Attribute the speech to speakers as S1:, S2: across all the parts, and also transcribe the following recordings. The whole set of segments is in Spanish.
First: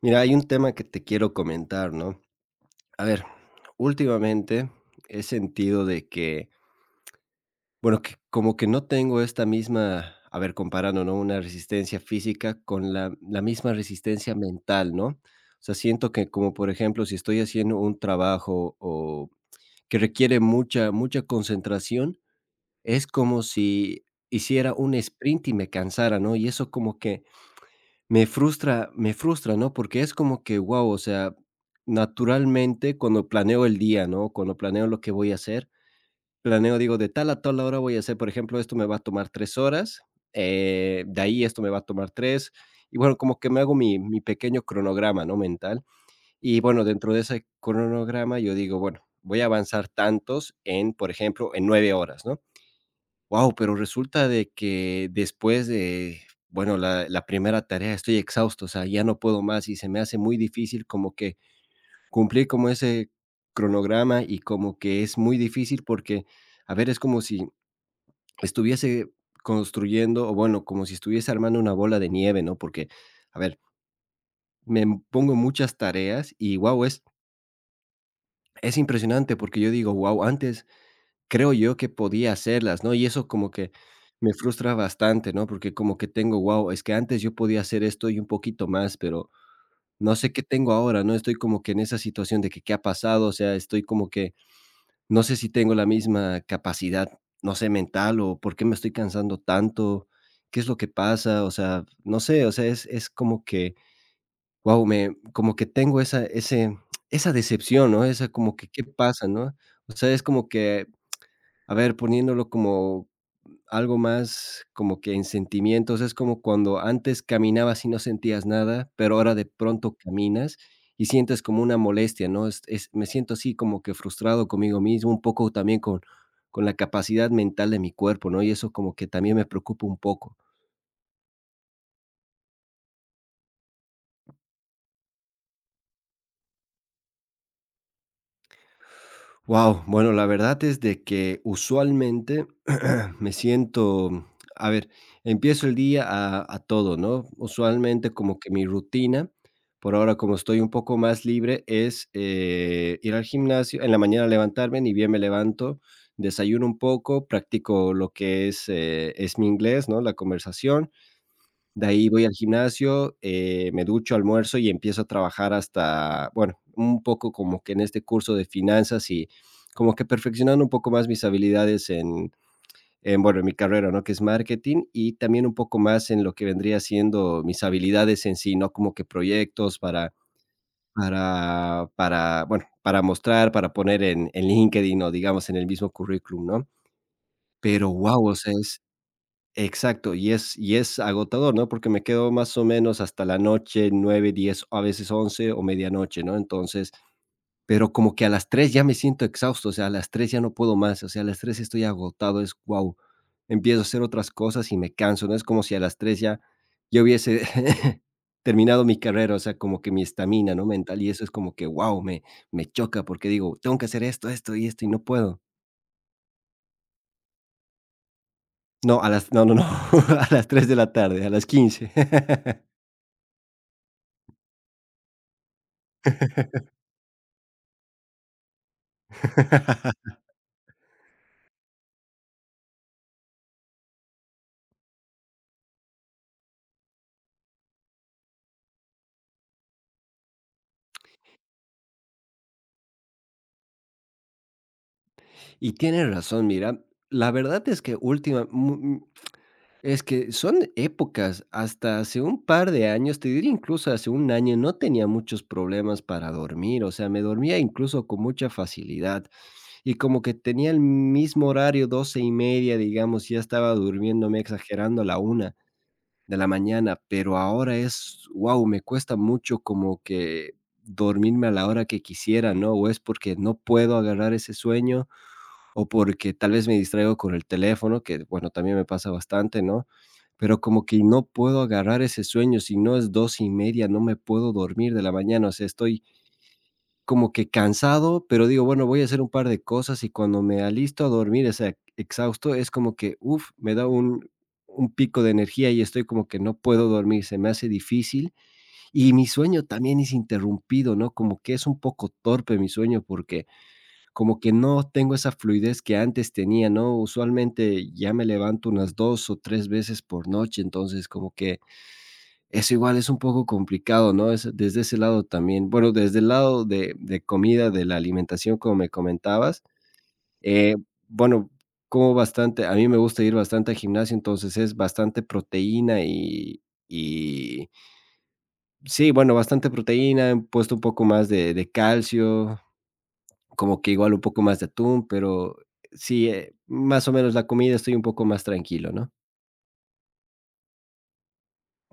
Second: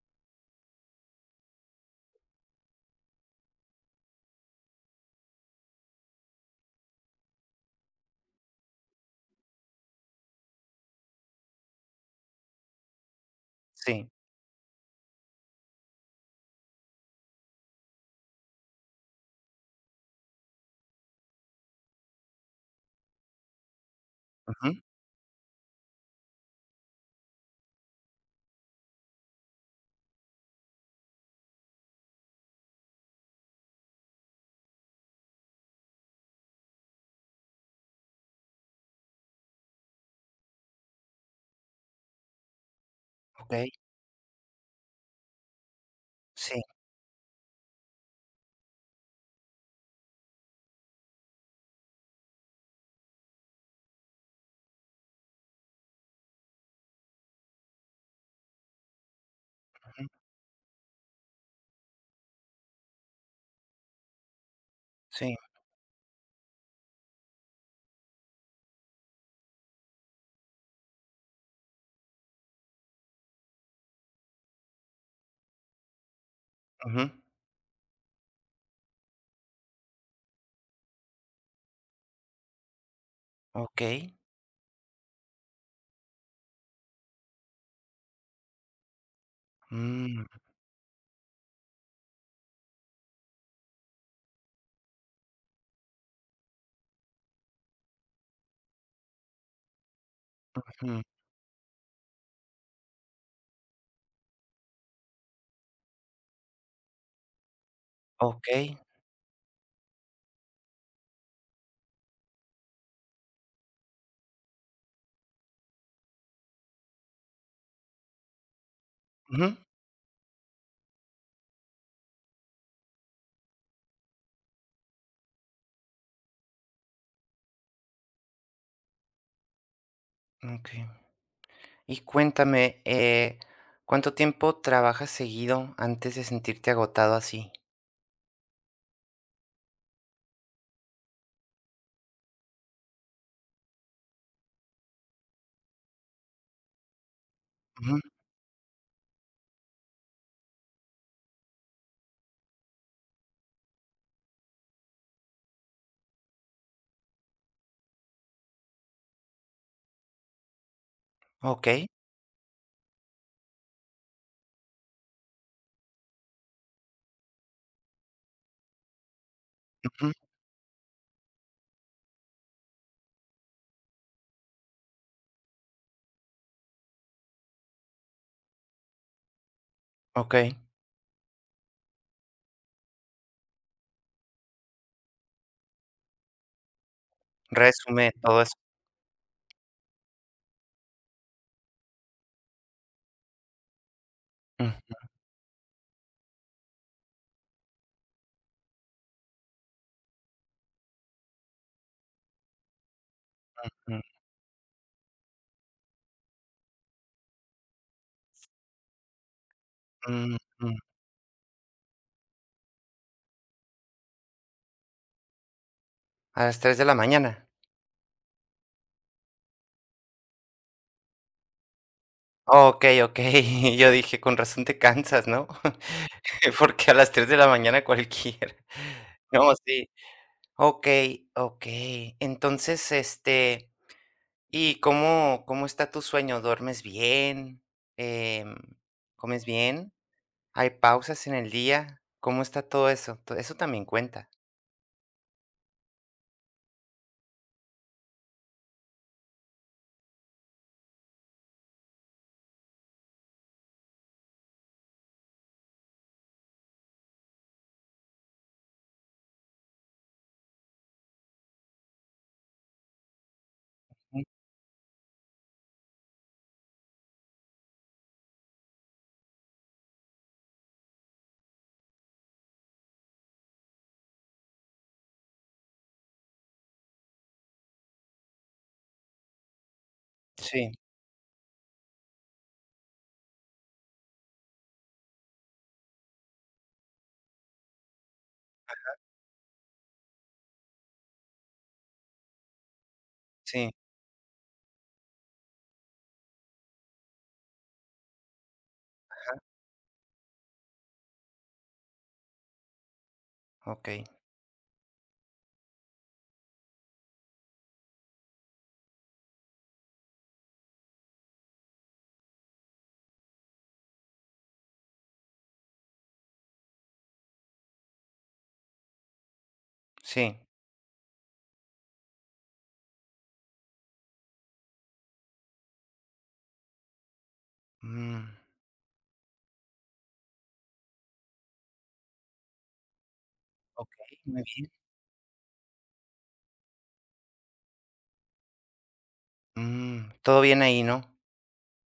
S1: Mira, hay un tema que te quiero comentar, ¿no? A ver, últimamente he sentido de que, bueno, que como que no tengo esta misma, a ver, comparando, ¿no? Una resistencia física con la misma
S2: Sí,
S1: resistencia mental, ¿no? O sea, siento que como por ejemplo, si estoy haciendo un trabajo o que requiere mucha, mucha concentración, es como si hiciera
S2: ujú,
S1: un sprint y me cansara, ¿no? Y eso como que me frustra, ¿no? Porque es como que, wow, o sea, naturalmente, cuando planeo el día, ¿no? Cuando planeo lo que voy a hacer, planeo, digo, de tal a tal hora voy a hacer, por ejemplo, esto me va a tomar 3 horas, de ahí esto me va a tomar tres, y bueno, como que me
S2: okey,
S1: hago mi pequeño cronograma, ¿no? Mental. Y
S2: sí,
S1: bueno, dentro de ese cronograma yo digo, bueno, voy a avanzar tantos en, por ejemplo, en 9 horas, ¿no? Wow, pero resulta de que después de, bueno, la primera tarea estoy exhausto, o sea, ya no puedo más y se me
S2: ujú,
S1: hace muy difícil como que cumplir como ese cronograma, y como que es
S2: sí,
S1: muy difícil porque, a ver, es como si estuviese construyendo o bueno, como si estuviese armando una bola de nieve, ¿no? Porque, a ver, me pongo muchas tareas y, wow,
S2: ujú,
S1: es impresionante, porque yo digo: wow, antes creo yo que podía hacerlas, ¿no? Y eso como que
S2: okey,
S1: me frustra bastante, ¿no? Porque como que tengo, wow, es que antes yo podía hacer esto y un poquito más, pero no
S2: mm,
S1: sé qué tengo ahora, ¿no? Estoy como que en esa situación de que qué ha pasado, o sea, estoy como que no sé si tengo la misma capacidad, no sé, mental, o por qué me estoy cansando tanto, qué es lo que
S2: ujú,
S1: pasa, o sea, no sé, o sea, es como que, wow, me, como que tengo esa decepción, ¿no? Esa como que,
S2: okey,
S1: ¿qué pasa? ¿No? O sea, es como que, a ver, poniéndolo como algo más como que en sentimientos, es como cuando antes caminabas y no sentías nada, pero ahora de
S2: ujú,
S1: pronto caminas y sientes como una molestia, ¿no? Es me siento así como que frustrado conmigo mismo, un poco también con la capacidad mental de mi cuerpo, ¿no? Y eso como que también me preocupa un poco.
S2: okey. Y cuéntame, ¿cuánto tiempo trabajas seguido antes de sentirte agotado así?
S1: Wow, bueno, la verdad es de que usualmente me siento, a ver, empiezo el día a todo, ¿no?
S2: Ujú,
S1: Usualmente como que mi rutina, por ahora como estoy un poco más libre, es ir al gimnasio, en la mañana levantarme, ni bien me levanto, desayuno un poco, practico lo que es mi inglés, ¿no? La conversación, de
S2: okey,
S1: ahí voy al gimnasio, me ducho, almuerzo y empiezo a trabajar hasta, bueno, un poco como que en este curso de finanzas y como que
S2: ujú,
S1: perfeccionando un poco más mis habilidades en, bueno, en mi carrera, ¿no? Que es marketing, y también un poco más en lo que vendría siendo mis habilidades en sí, ¿no? Como que proyectos para,
S2: okey.
S1: bueno, para mostrar, para poner en, LinkedIn o digamos en el mismo currículum, ¿no? Pero
S2: Resume
S1: wow, o
S2: todo
S1: sea,
S2: eso.
S1: exacto, y es agotador, ¿no? Porque me quedo más o menos hasta la noche, nueve, diez, a
S2: Ujú,
S1: veces 11 o medianoche, ¿no? Entonces, pero como que a las 3 ya me siento exhausto, o sea, a las 3 ya no puedo más, o sea, a las 3 estoy agotado, es, wow, empiezo a
S2: mm,
S1: hacer otras cosas y me canso, ¿no? Es como si a las 3 ya yo hubiese terminado mi carrera, o sea, como que mi
S2: mm.
S1: estamina, ¿no?
S2: Mm.
S1: Mental, y eso es como que, wow, me choca porque digo: "Tengo que hacer esto, esto y esto, y no puedo".
S2: ¿A las 3 de la mañana?
S1: No, a las, no, no, no, a las 3 de la tarde, a las quince.
S2: Okey, okey. Yo dije: "Con razón te cansas", ¿no? Porque a las 3 de la mañana cualquiera. No, sí. Okey, okey. Entonces, este, ¿y cómo está tu sueño? ¿Duermes bien? Em, ¿comes bien? ¿Hay pausas en el día? ¿Cómo está todo eso? To eso también cuenta.
S1: Y tienes razón, mira, la verdad es que es que son épocas, hasta hace un par de años, te diría incluso hace un año, no tenía muchos problemas para dormir, o sea, me dormía incluso con mucha facilidad y como que tenía el mismo horario, doce y media, digamos, ya estaba
S2: Mm,
S1: durmiéndome, exagerando, a la una de la mañana, pero ahora es, wow, me cuesta mucho como que dormirme a la hora que quisiera, ¿no? O es porque no puedo agarrar ese sueño, o porque tal vez me distraigo con el teléfono, que bueno, también me pasa bastante, ¿no? Pero
S2: sí,
S1: como que no puedo agarrar ese sueño, si no es dos y media, no me puedo dormir de la mañana, o sea, estoy como que cansado, pero digo, bueno, voy a hacer un par de cosas, y cuando me alisto a dormir, o sea, exhausto, es como que, uff,
S2: sí,
S1: me da un pico de energía y estoy como que no puedo dormir, se me hace difícil. Y mi sueño también es interrumpido, ¿no? Como que es un poco torpe mi sueño, porque
S2: okey,
S1: como que no tengo esa fluidez que antes tenía, ¿no? Usualmente ya me levanto unas 2 o 3 veces por noche, entonces como que eso igual es un poco complicado, ¿no? Es desde ese lado también. Bueno, desde el lado de comida, de la alimentación, como me comentabas,
S2: sí.
S1: eh, bueno, como bastante, a mí me gusta ir bastante al gimnasio, entonces es bastante proteína, y
S2: Mm,
S1: sí, bueno, bastante proteína, he puesto un poco más de calcio, como que igual
S2: okey,
S1: un
S2: muy
S1: poco más de
S2: bien.
S1: atún, pero sí, más o menos la comida, estoy un poco más tranquilo, ¿no?
S2: Mm, todo bien ahí, ¿no?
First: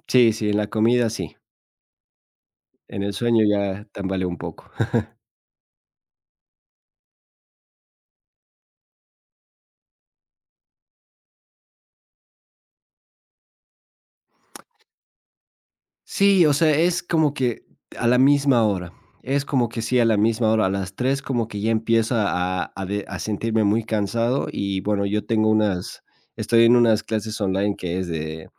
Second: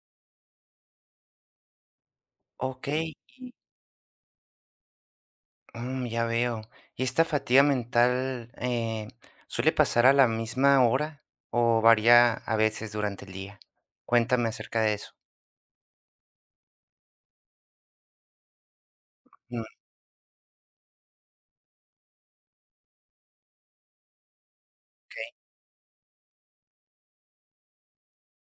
S1: Sí, sí, en la comida sí, en
S2: Okey.
S1: el sueño ya tambaleo un poco.
S2: Mm, ya veo. ¿Y esta fatiga mental suele pasar a la misma hora o varía a veces durante el día? Cuéntame acerca de eso.
S1: Sí, o sea, es como que a la misma hora, es
S2: Mm,
S1: como que sí, a la misma hora, a las 3 como que ya empiezo a sentirme muy cansado, y bueno,
S2: ok.
S1: yo tengo unas estoy en unas clases online que es de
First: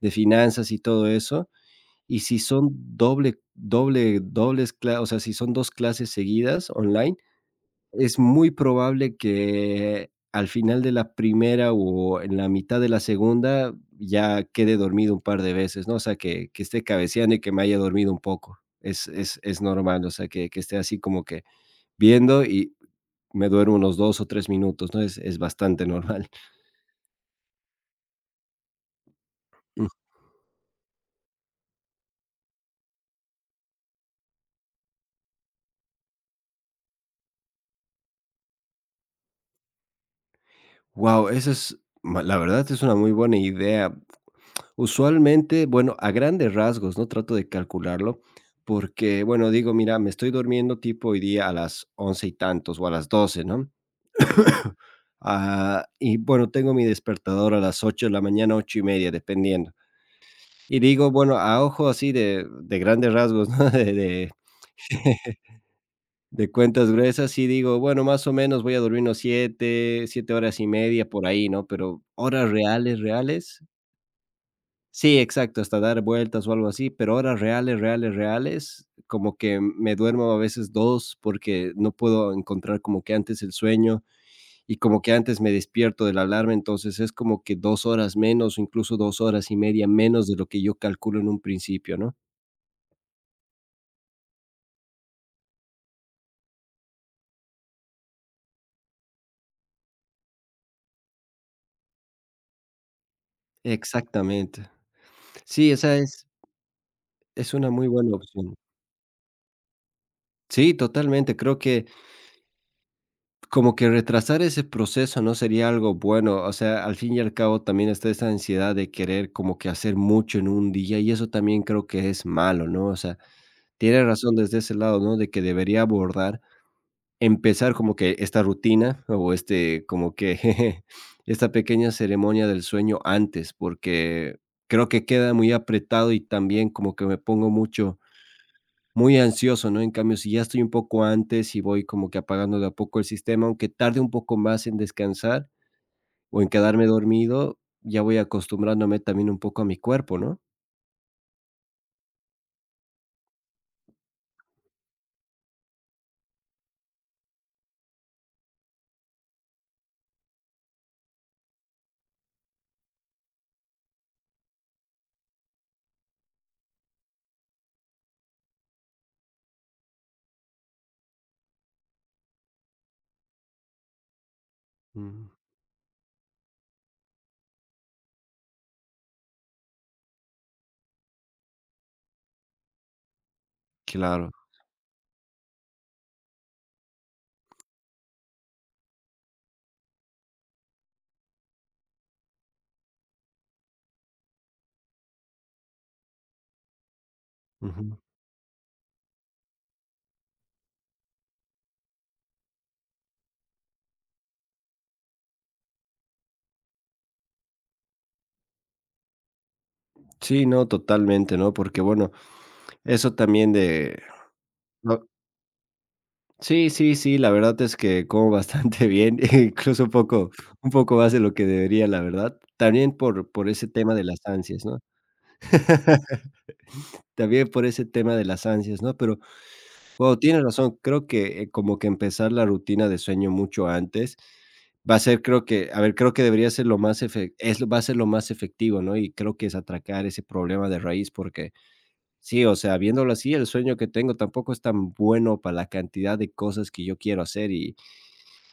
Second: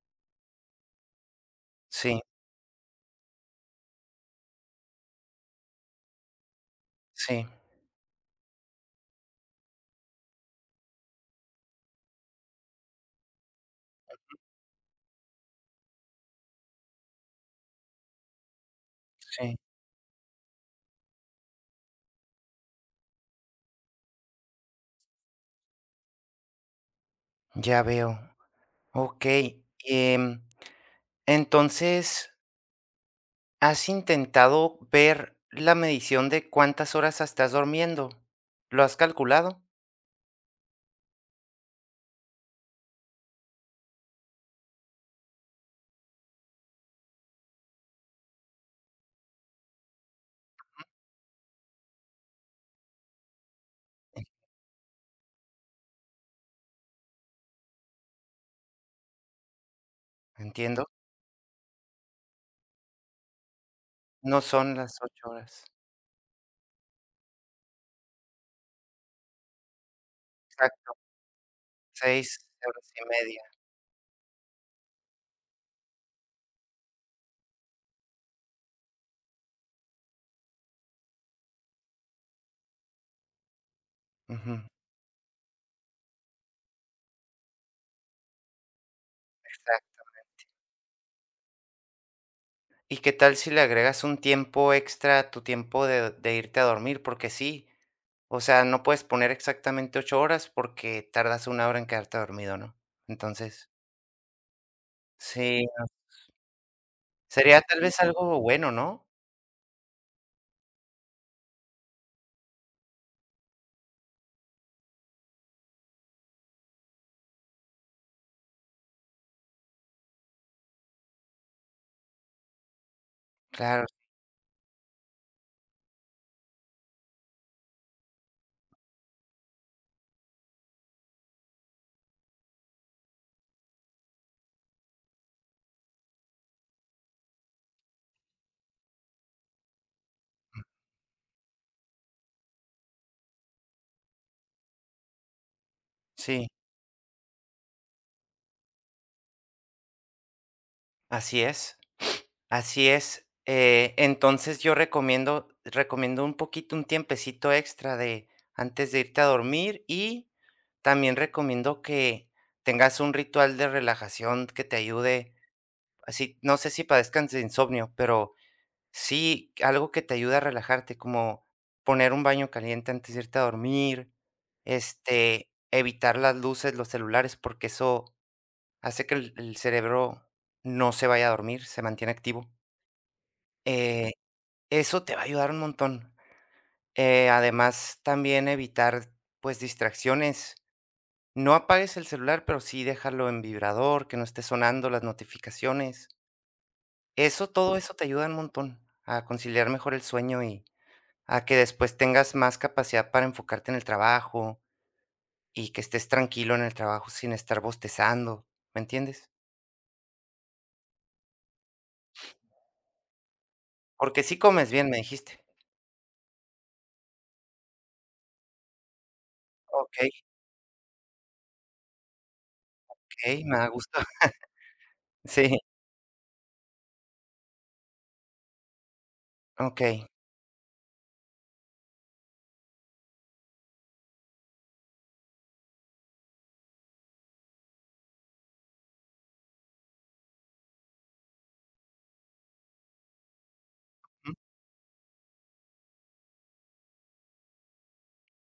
S1: finanzas y todo eso,
S2: Sí,
S1: y si son doble doble dobles cla o sea, si son 2 clases seguidas online,
S2: sí,
S1: es muy probable que al final de la primera o en la mitad de la segunda ya quede dormido un par de veces, ¿no? O sea, que esté cabeceando y que me haya dormido un poco. Es es
S2: sí.
S1: es normal, o sea, que esté así como que viendo, y me duermo unos 2 o 3 minutos, ¿no? Es bastante normal.
S2: Ya veo. Ok. em, entonces, ¿has intentado ver la medición de cuántas horas estás durmiendo? ¿Lo has calculado?
S1: Wow, esa es ma la verdad es una muy buena idea. Usualmente, bueno, a grandes rasgos, ¿no? Trato de calcularlo porque, bueno, digo, mira, me estoy durmiendo tipo hoy día a las 11 y tantos o a las doce, ¿no? Ah, y bueno, tengo mi despertador a las 8 de la mañana, 8 y media, dependiendo. Y
S2: Entiendo.
S1: digo, bueno, a ojo así de, grandes rasgos, ¿no? De, de,
S2: No son las 8 horas.
S1: de cuentas gruesas, y digo, bueno, más o menos voy a dormir unos 7 horas y
S2: Exacto.
S1: media por ahí, ¿no? Pero
S2: Seis
S1: horas
S2: horas
S1: reales,
S2: y media.
S1: reales. Sí, exacto, hasta dar vueltas o algo así, pero horas reales, reales, reales, como que me duermo a veces dos, porque no puedo encontrar como que antes el sueño,
S2: Ujú.
S1: y como que antes me despierto de la alarma, entonces es como que 2 horas menos, o incluso 2 horas y media menos de lo que yo calculo en un principio, ¿no?
S2: ¿Y qué tal si le agregas un tiempo extra a tu tiempo de irte a dormir? Porque sí, o sea, no puedes poner exactamente 8 horas porque tardas una hora en quedarte dormido, ¿no? Entonces,
S1: Exactamente.
S2: sí,
S1: Sí, esa es
S2: sería
S1: una
S2: tal
S1: muy
S2: vez
S1: buena
S2: algo
S1: opción.
S2: bueno, ¿no?
S1: Sí, totalmente, creo que como que retrasar ese proceso no sería algo bueno, o sea, al fin y al cabo también está esa ansiedad de querer como que hacer mucho en un día, y eso también creo que es malo, ¿no? O sea,
S2: Claro,
S1: tiene razón desde ese lado, ¿no? De que debería abordar, empezar como que esta rutina o este, como que jeje, esta pequeña ceremonia del sueño antes, porque creo que queda muy apretado, y también como que me pongo mucho muy ansioso, ¿no? En cambio, si ya estoy un poco antes y voy como que apagando de a poco el sistema, aunque tarde un poco más en descansar o
S2: sí,
S1: en quedarme dormido, ya voy acostumbrándome también un poco a mi cuerpo, ¿no?
S2: así es, así es. Entonces yo recomiendo, recomiendo un poquito, un tiempecito extra de antes de irte a dormir y también recomiendo que tengas un ritual de relajación que te ayude. Así, no sé si padezcas de insomnio, pero sí algo que te ayuda a relajarte, como poner un baño caliente antes de irte a dormir,
S1: Mm,
S2: este, evitar las luces, los celulares, porque eso hace que el cerebro no se vaya a dormir, se mantiene activo. Eh,
S1: claro.
S2: eso te va a ayudar un montón. Además, también evitar, pues, distracciones. No apagues el celular, pero sí déjalo en vibrador, que no esté sonando las notificaciones. Eso, todo eso
S1: Ujú.
S2: te ayuda un montón a conciliar mejor el sueño y a que después tengas más capacidad para enfocarte en el trabajo y que estés tranquilo en el trabajo sin estar bostezando, ¿me entiendes?
S1: Sí, no, totalmente, ¿no? Porque bueno, eso también de
S2: Porque sí comes bien, me
S1: no.
S2: dijiste.
S1: Sí, sí, sí, la verdad es que como bastante bien, e incluso
S2: Okey,
S1: un poco más de lo que debería, la verdad. También
S2: okey,
S1: por
S2: me
S1: ese
S2: da
S1: tema
S2: gusto.
S1: de las ansias, ¿no?
S2: Sí,
S1: También por ese tema de las ansias, ¿no? Pero,
S2: okey.
S1: guau, tienes razón. Creo que, como que empezar la rutina de sueño mucho antes va a ser, creo que, a ver, creo que debería ser lo más efe es lo- va a ser lo más efectivo, ¿no? Y creo que es atracar ese problema de raíz, porque sí, o sea, viéndolo así, el sueño que tengo
S2: Ujú,
S1: tampoco es tan bueno para la cantidad de cosas que yo quiero hacer. Y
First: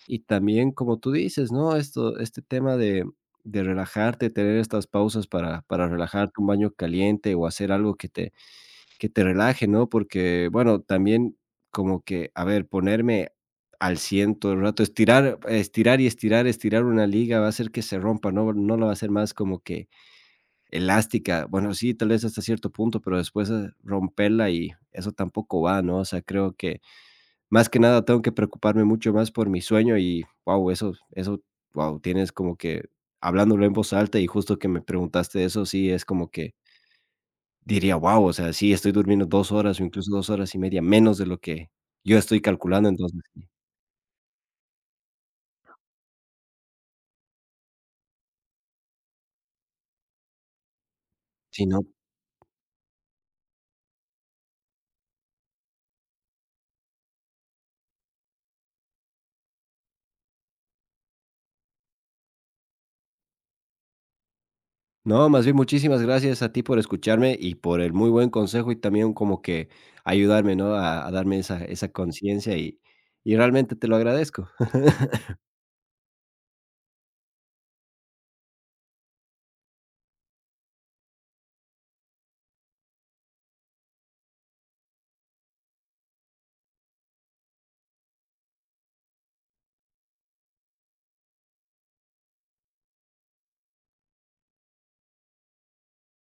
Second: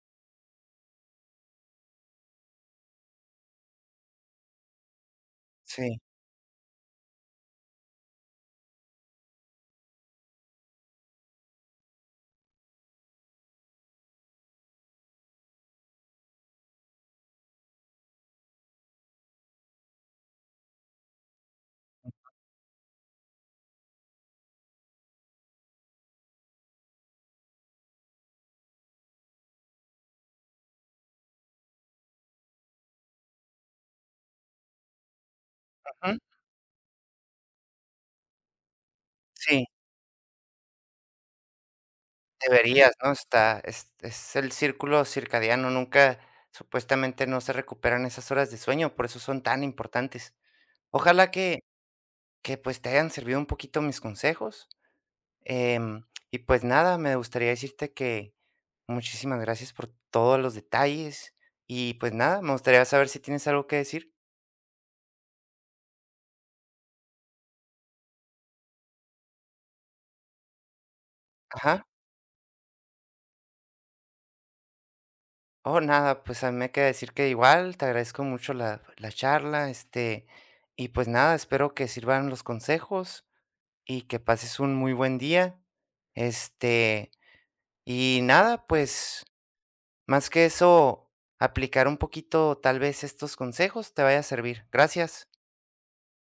S1: y también, como tú dices, ¿no? Esto este tema de relajarte, tener estas pausas para
S2: sí,
S1: relajarte, un baño caliente o hacer algo que te relaje, ¿no? Porque, bueno, también como que, a ver, ponerme al 100 todo el rato, estirar, estirar y estirar, estirar una liga va a hacer que se rompa, ¿no? No la va a hacer más como que elástica. Bueno, sí, tal vez hasta cierto punto, pero después, romperla y eso tampoco va, ¿no? O sea, creo que más que nada tengo que preocuparme mucho más por mi sueño y, wow, eso, wow, tienes como que, hablándolo en voz alta y justo que me preguntaste eso, sí, es
S2: ujú,
S1: como que diría: "Guau, o sea, sí, estoy durmiendo dos
S2: sí,
S1: horas o incluso 2 horas y media menos de lo que yo estoy calculando",
S2: deberías, ¿no?
S1: entonces sí,
S2: Está es el círculo circadiano, nunca supuestamente no se recuperan esas horas de sueño, por eso son tan importantes. Ojalá que
S1: sí, no.
S2: que, pues, te hayan servido un poquito mis consejos. Em, y pues nada, me gustaría decirte que muchísimas gracias por todos los detalles y pues nada, me gustaría saber si tienes algo que decir.
S1: No, más bien muchísimas gracias a ti por escucharme y por el muy buen consejo, y también como que ayudarme, ¿no? A darme
S2: Ajá.
S1: esa conciencia, y realmente te lo agradezco.
S2: Oh, nada, pues a mí me queda decir que igual, te agradezco mucho la charla, este, y pues nada, espero que sirvan los consejos y que pases un muy buen día. Este, y nada, pues más que eso, aplicar un poquito tal vez estos consejos te vaya a servir. Gracias.